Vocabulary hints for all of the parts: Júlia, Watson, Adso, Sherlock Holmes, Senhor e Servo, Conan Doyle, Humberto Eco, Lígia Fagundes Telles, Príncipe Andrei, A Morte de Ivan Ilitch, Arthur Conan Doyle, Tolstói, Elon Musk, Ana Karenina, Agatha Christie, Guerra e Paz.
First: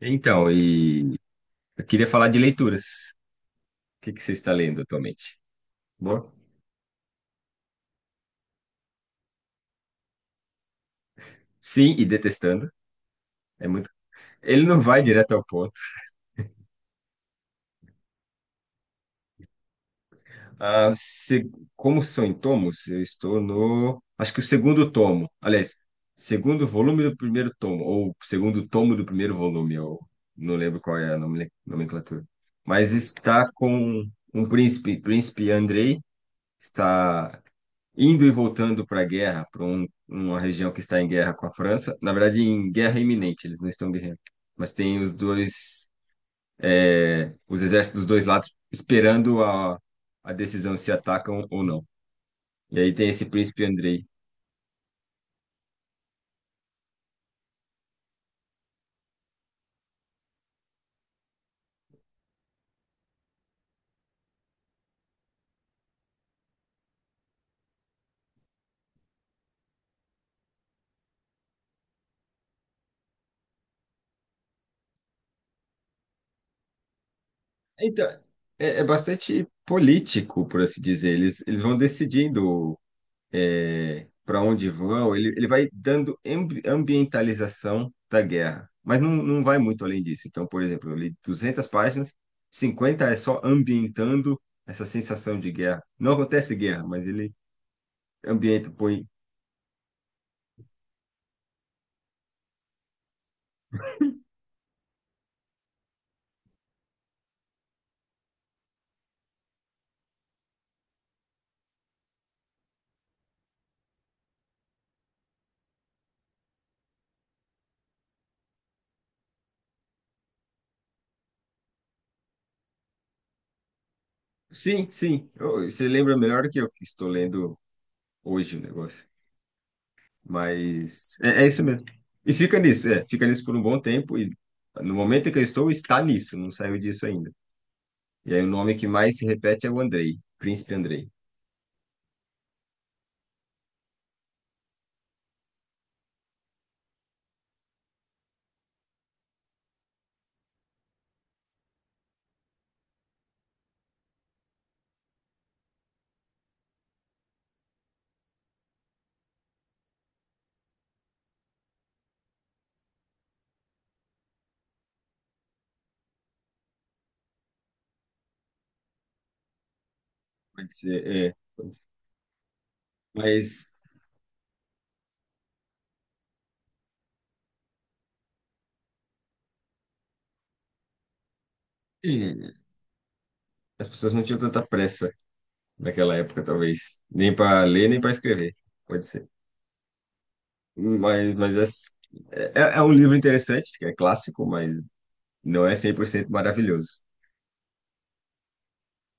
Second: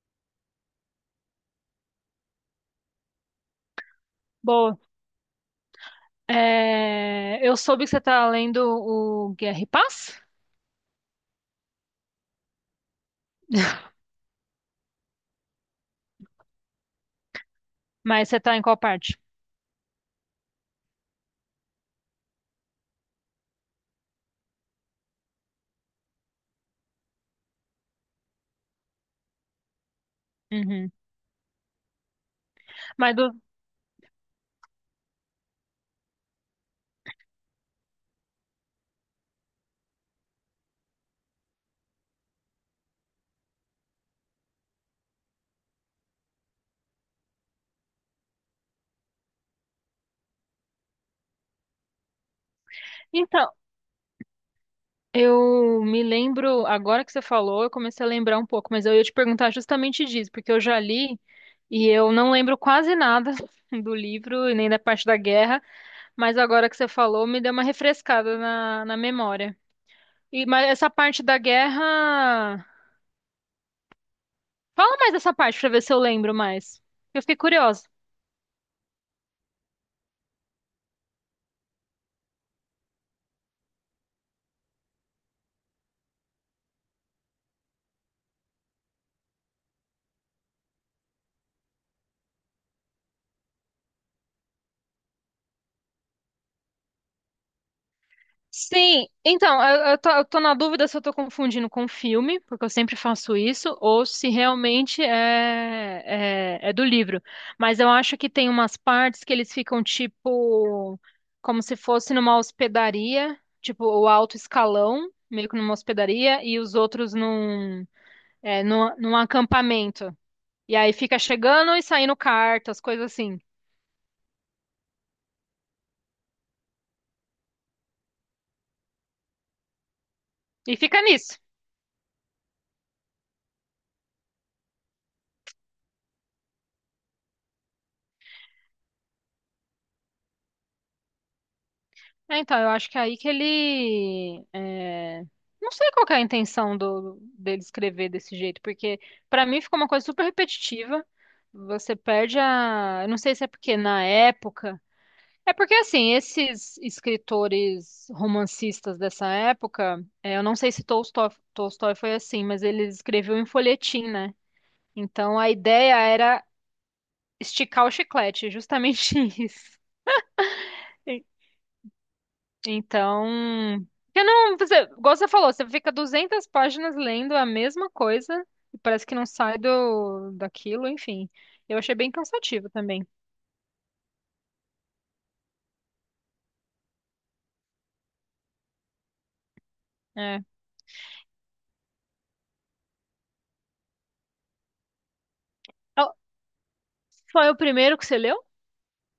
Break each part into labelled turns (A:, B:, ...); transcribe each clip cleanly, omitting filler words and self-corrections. A: Então, e eu queria falar de leituras. O que que você está
B: Boa.
A: lendo atualmente? Bom,
B: É, eu soube que você tá lendo o Guerra e Paz,
A: sim, e detestando. É muito. Ele não vai direto ao ponto.
B: mas você tá em qual parte?
A: Ah, se... Como são em tomos, eu estou no. Acho que o segundo tomo. Aliás, segundo volume do primeiro tomo, ou segundo tomo do primeiro volume, eu não lembro
B: Uhum.
A: qual é a nome- nomenclatura. Mas
B: Mas do-
A: está com um príncipe, príncipe Andrei, está indo e voltando para a guerra, para uma região que está em guerra com a França. Na verdade, em guerra iminente, eles não estão guerreando. Mas tem os dois, é, os exércitos dos dois lados esperando a decisão se atacam ou não. E aí tem esse
B: Então,
A: príncipe Andrei.
B: eu me lembro, agora que você falou, eu comecei a lembrar um pouco, mas eu ia te perguntar justamente disso, porque eu já li e eu não lembro quase nada do livro e nem da parte da guerra, mas agora que você falou, me deu uma refrescada na memória. E, mas essa parte da guerra. Fala mais dessa parte pra ver se eu lembro mais. Eu fiquei curiosa.
A: Então, é bastante político, por assim dizer. Eles vão decidindo para onde vão, ele vai dando ambi- ambientalização da guerra, mas não vai muito além disso. Então, por exemplo, eu li 200 páginas, 50 é só ambientando essa sensação de guerra. Não acontece guerra, mas ele ambienta, põe.
B: Sim, então, eu tô na dúvida se eu tô confundindo com filme, porque eu sempre faço isso, ou se realmente é do livro. Mas eu acho que tem umas partes que eles ficam tipo, como se fosse numa hospedaria, tipo o alto escalão, meio que numa hospedaria, e os outros num acampamento. E aí fica chegando e saindo cartas, coisas assim.
A: Sim, sim, eu- você lembra melhor do que eu que estou lendo hoje o negócio,
B: E fica
A: mas
B: nisso.
A: é isso mesmo. E fica nisso, é, fica nisso por um bom tempo e no momento em que eu estou, está nisso, não saiu disso ainda. E aí o nome que mais se repete é o Andrei, Príncipe Andrei.
B: É, então, eu acho que é aí que ele. Não sei qual que é a intenção dele escrever desse jeito, porque pra mim ficou uma coisa super repetitiva. Você perde a. Eu não sei se é porque na época. É porque, assim, esses escritores romancistas dessa época, eu não sei se Tolstói foi assim, mas ele escreveu em folhetim, né? Então a ideia era esticar o chiclete, justamente isso.
A: Pode ser, é. Pode ser.
B: Então,
A: Mas
B: eu não, você, igual você falou, você fica 200 páginas lendo a mesma coisa e parece que não sai do daquilo, enfim. Eu achei bem
A: eh,
B: cansativo também.
A: as pessoas não tinham tanta pressa naquela época, talvez. Nem para ler, nem para escrever. Pode ser.
B: É.
A: Mas é, é um livro interessante, que é clássico, mas não é cem por
B: Ah,
A: cento maravilhoso.
B: foi o primeiro que você leu?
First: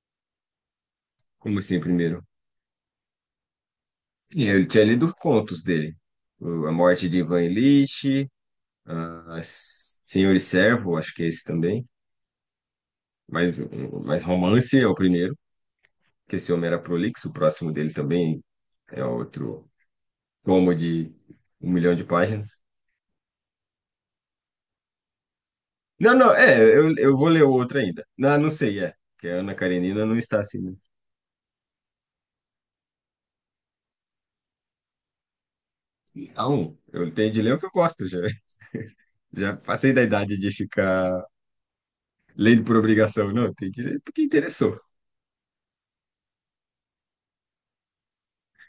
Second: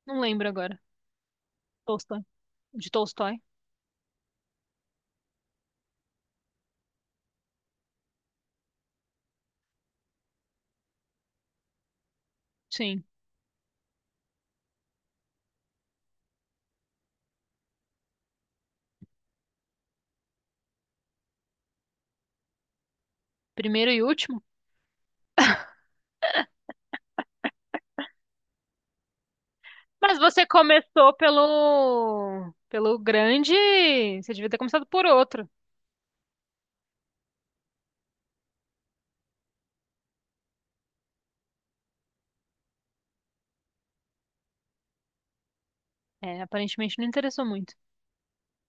B: Não lembro agora.
A: Como assim,
B: Tolstói.
A: primeiro?
B: De Tolstói?
A: Eu tinha lido contos dele. O- A Morte de Ivan Ilitch, a S- Senhor e Servo, acho que é esse também.
B: Sim.
A: Mas, um- mas Romance é o primeiro, que esse homem era prolixo, o próximo dele também é outro como de um milhão de páginas.
B: Primeiro e último.
A: Não, não, é, eu vou ler o outro ainda. Não, não sei, é. Porque a Ana Karenina não
B: Mas
A: está
B: você
A: assim. Né?
B: começou pelo grande, você devia ter começado por outro.
A: A um, eu tenho de ler o que eu gosto, já, já passei da idade de ficar lendo por obrigação. Não, eu tenho de ler porque interessou.
B: É, aparentemente não interessou muito.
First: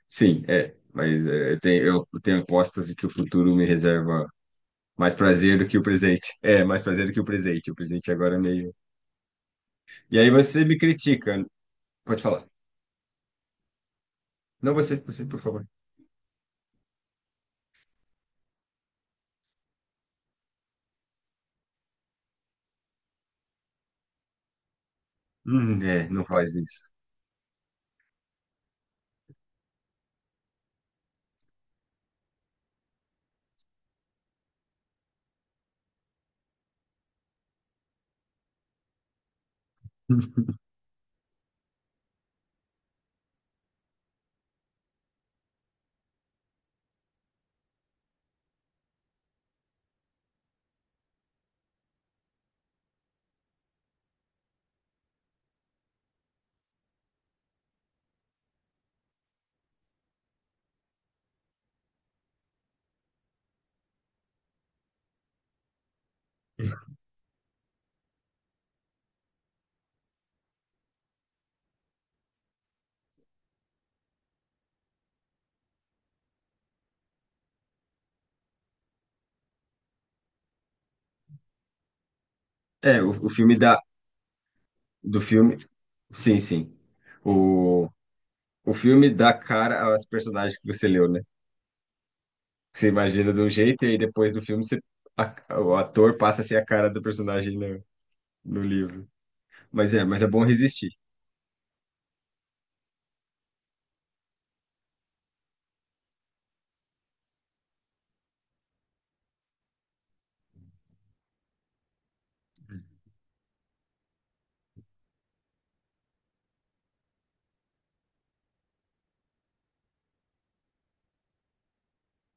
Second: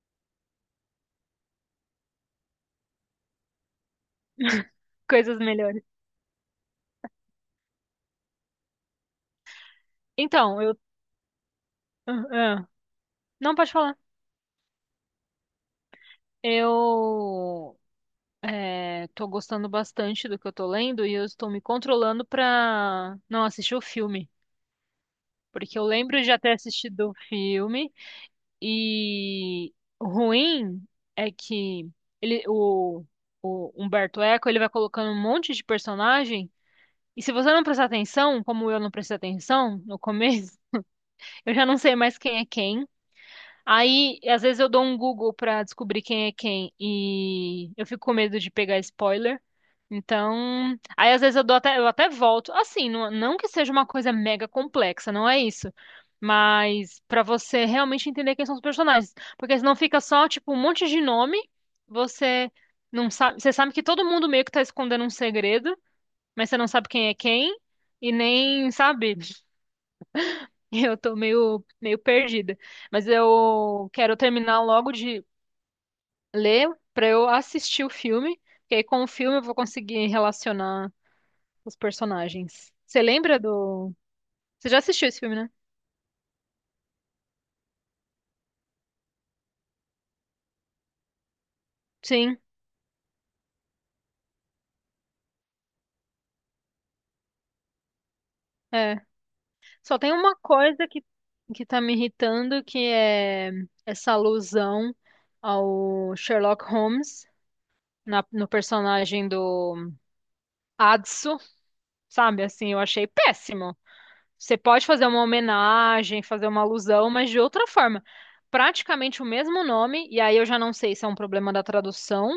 A: Sim, é, mas é, eu tenho apostas de que o futuro me reserva mais
B: Coisas
A: prazer do que o
B: melhores.
A: presente. É, mais prazer do que o presente. O presente agora é meio. E aí
B: Então,
A: você
B: eu
A: me critica. Pode
B: ah,
A: falar.
B: ah. não pode falar.
A: Não, você, por favor.
B: Eu tô gostando bastante do que eu tô lendo e eu estou me controlando pra não assistir o filme. Porque eu
A: É,
B: lembro
A: não
B: de já ter
A: faz isso.
B: assistido o filme e o ruim é que ele, o Humberto Eco ele vai colocando um monte de personagem e se você não prestar atenção, como eu não prestei atenção no começo, eu já não sei mais quem é quem. Aí, às vezes eu dou um Google pra descobrir quem é quem e eu fico com medo de pegar spoiler. Então, aí às vezes eu dou até, eu até volto. Assim, não, não que seja uma coisa mega complexa, não é isso. Mas pra você realmente entender quem são os personagens, porque senão fica só tipo um monte de nome, você não sabe, você sabe que todo mundo meio que tá escondendo um segredo, mas você não sabe quem é quem e nem sabe. Eu tô meio, meio perdida. Mas eu quero terminar logo de ler pra eu assistir o filme, porque aí com o filme eu vou conseguir relacionar os personagens.
A: É,
B: Você
A: o
B: lembra
A: filme dá
B: do. Você já assistiu esse
A: do
B: filme, né?
A: filme? Sim, sim. O, o filme dá cara aos personagens que você leu, né?
B: Sim,
A: Você imagina de um jeito e aí depois do filme você, a- o ator passa a ser a cara do personagem no
B: é.
A: livro.
B: Só tem
A: Mas é
B: uma
A: bom
B: coisa
A: resistir.
B: que tá me irritando, que é essa alusão ao Sherlock Holmes no personagem do Adso, sabe? Assim, eu achei péssimo. Você pode fazer uma homenagem, fazer uma alusão, mas de outra forma. Praticamente o mesmo nome, e aí eu já não sei se é um problema da tradução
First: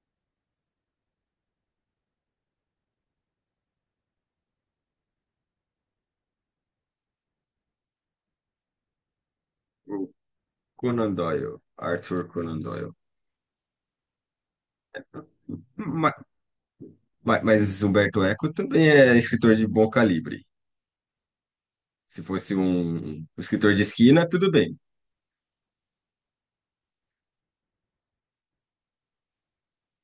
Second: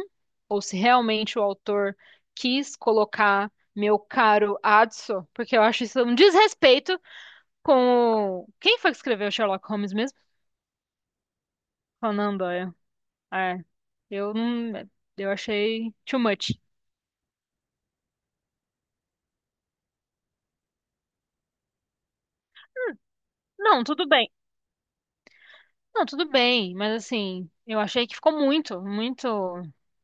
B: ou se realmente o autor quis colocar meu caro Adso, porque eu acho isso um desrespeito com o... Quem foi que escreveu Sherlock Holmes
A: O
B: mesmo?
A: Conan Doyle, Arthur
B: Conan
A: Conan
B: Doyle.
A: Doyle.
B: É, eu não... Eu achei
A: Ma-
B: too much.
A: Humberto Eco também é escritor de bom calibre. Se fosse um escritor de
B: Não, tudo
A: esquina,
B: bem.
A: tudo bem.
B: Não, tudo bem, mas assim, eu achei que ficou muito, muito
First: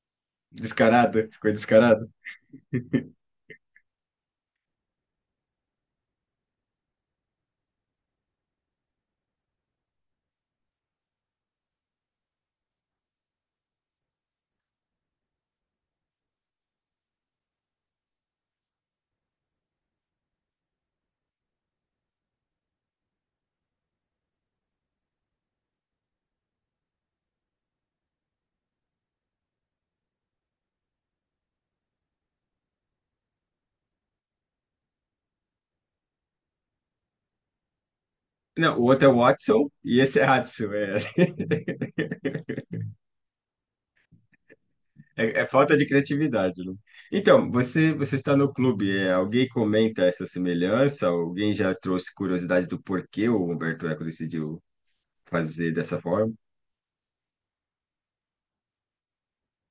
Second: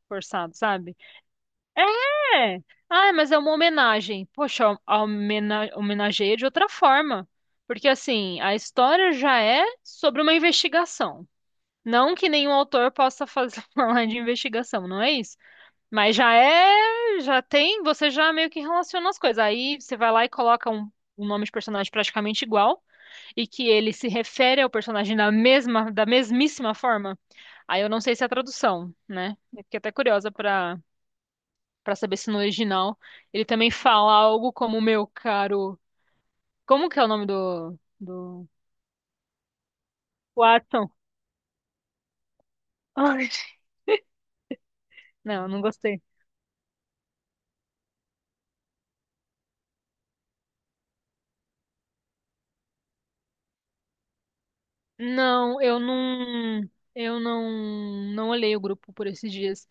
B: forçado, sabe?
A: Descarado, ficou descarado.
B: É! Ah, mas é uma homenagem. Poxa, a homenageia de outra forma. Porque, assim, a história já é sobre uma investigação. Não que nenhum autor possa fazer falar de investigação, não é isso? Mas já é, já tem, você já meio que relaciona as coisas. Aí você vai lá e coloca um, um nome de personagem praticamente igual e que ele se refere ao personagem da mesma, da mesmíssima forma. Aí eu não sei se é a tradução, né? Eu fiquei até curiosa para. Pra saber se no original ele também fala algo como meu caro. Como que é o nome do
A: Não, o outro é Watson e esse é Hudson.
B: Watson?
A: É.
B: Ai,
A: É, é
B: não, não
A: falta de
B: gostei.
A: criatividade, né? Então, você está no clube, é, alguém comenta essa semelhança? Alguém já trouxe curiosidade do porquê o Humberto Eco decidiu
B: Não,
A: fazer
B: eu
A: dessa forma?
B: não olhei o grupo por esses dias.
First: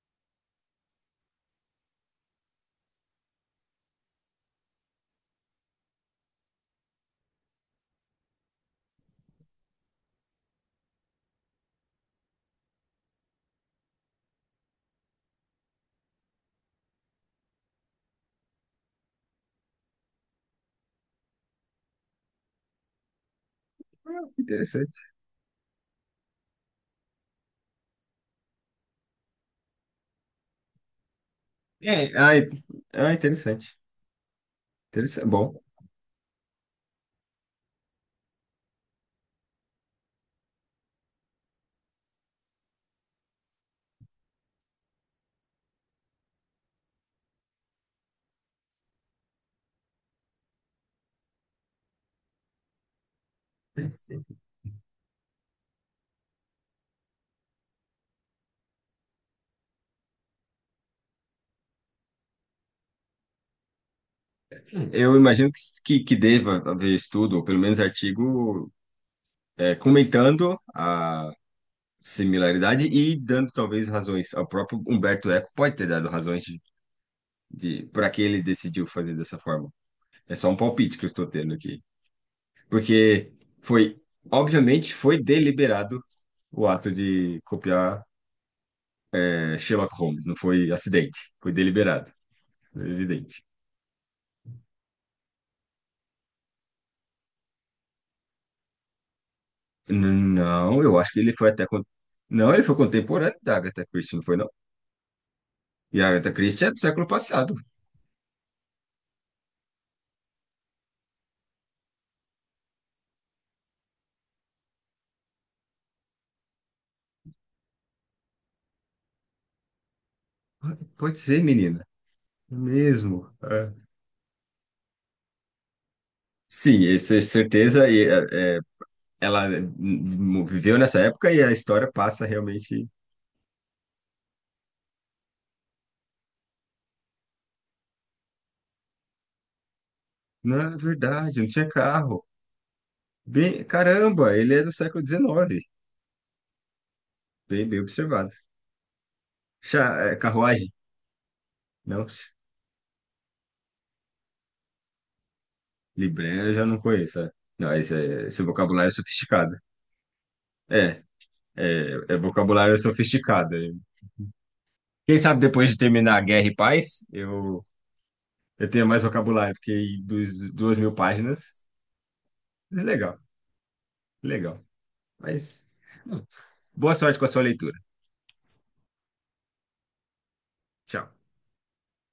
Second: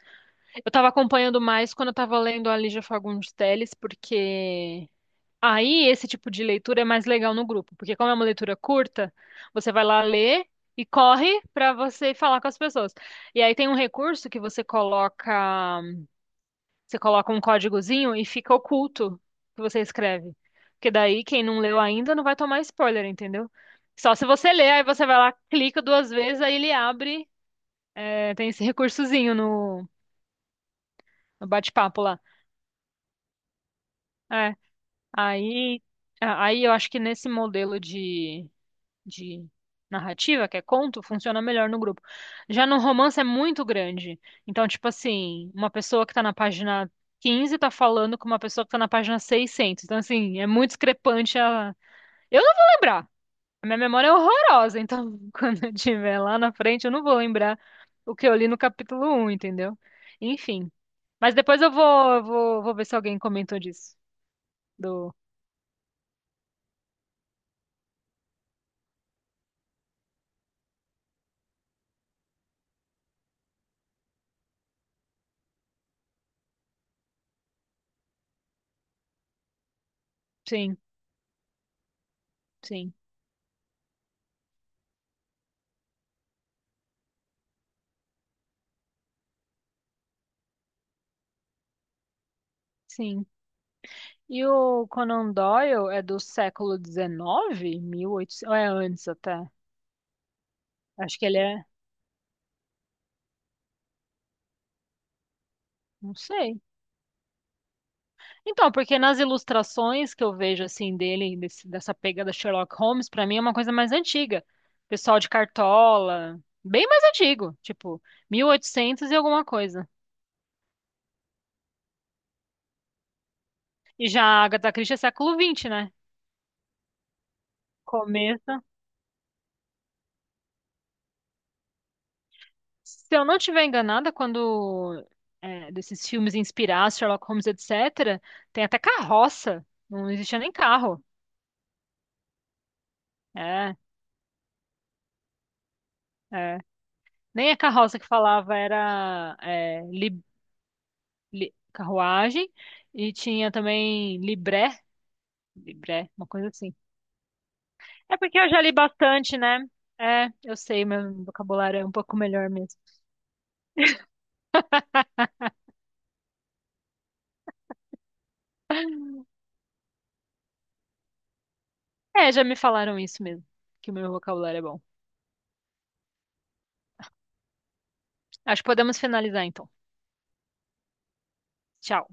B: Eu tava acompanhando mais quando eu tava lendo a Lígia Fagundes Telles, porque aí esse tipo de leitura é mais legal no grupo, porque como é uma leitura curta, você vai lá ler e corre pra você falar com as pessoas. E aí tem um recurso que você coloca um códigozinho e fica oculto o que você escreve. Porque daí quem não leu ainda não vai tomar spoiler, entendeu? Só se
A: Ah, que
B: você ler, aí
A: interessante.
B: você vai lá, clica duas vezes, aí ele abre. É, tem esse recursozinho no bate-papo lá.
A: É- ah, interessante.
B: É,
A: Interessante. Bom,
B: aí, aí eu acho que nesse modelo de narrativa, que é conto, funciona melhor no grupo. Já no romance é muito grande. Então, tipo assim, uma pessoa que tá na página 15 tá falando com uma pessoa que tá na página 600. Então, assim, é muito discrepante a... Eu não vou lembrar. A minha memória é horrorosa, então quando eu tiver lá na frente, eu não vou lembrar o que eu li no capítulo um, entendeu? Enfim. Mas depois eu vou ver se alguém comentou disso. Do...
A: eu imagino que deva haver estudo, ou pelo menos artigo, é, comentando a similaridade e dando talvez razões. O próprio Humberto Eco pode ter dado razões de para que ele decidiu fazer dessa forma. É só um
B: Sim,
A: palpite que eu estou tendo aqui.
B: sim,
A: Porque foi, obviamente, foi deliberado o ato de copiar é, Sherlock Holmes, não foi acidente, foi deliberado,
B: sim.
A: evidente.
B: E o Conan Doyle é do século XIX? 1800, ou é antes até.
A: N- Não, eu acho
B: Acho
A: que
B: que
A: ele
B: ele
A: foi até.
B: é,
A: Con- Não, ele foi contemporâneo da Agatha Christie, não foi, não? E a
B: não
A: Agatha
B: sei.
A: Christie é do século passado.
B: Então, porque nas ilustrações que eu vejo assim dele, dessa pegada Sherlock Holmes, pra mim é uma coisa mais antiga. Pessoal de cartola, bem mais antigo, tipo 1800 e oitocentos e alguma coisa.
A: Pode ser, menina. É mesmo. É.
B: E já a Agatha Christie é século XX, né?
A: Sim, isso é certeza. E, é, é,
B: Começa.
A: ela viveu nessa época e a história passa realmente.
B: Se eu não estiver enganada, desses filmes inspirados, Sherlock Holmes, etc., tem até carroça. Não existia nem
A: Não, é
B: carro.
A: verdade, não tinha carro. Bem,
B: É,
A: caramba, ele é do século XIX.
B: é. Nem a
A: Bem, bem
B: carroça que
A: observado.
B: falava era
A: Chá, é, carruagem? Não,
B: carruagem. E tinha também libré. Libré, uma coisa
A: libré eu já
B: assim.
A: não conheço. É. Não, esse,
B: É
A: é-
B: porque
A: esse
B: eu já li
A: vocabulário é
B: bastante,
A: sofisticado.
B: né? É, eu sei,
A: É,
B: meu vocabulário é um
A: é, é
B: pouco melhor mesmo.
A: vocabulário sofisticado. Quem sabe depois de terminar a Guerra e Paz, eu tenho mais vocabulário, porque dos, 2.000 páginas,
B: É, já me falaram
A: legal,
B: isso mesmo, que o meu vocabulário é
A: legal.
B: bom.
A: Mas, bom, boa sorte com a sua leitura.
B: Acho que podemos finalizar então.
A: Tchau.
B: Tchau.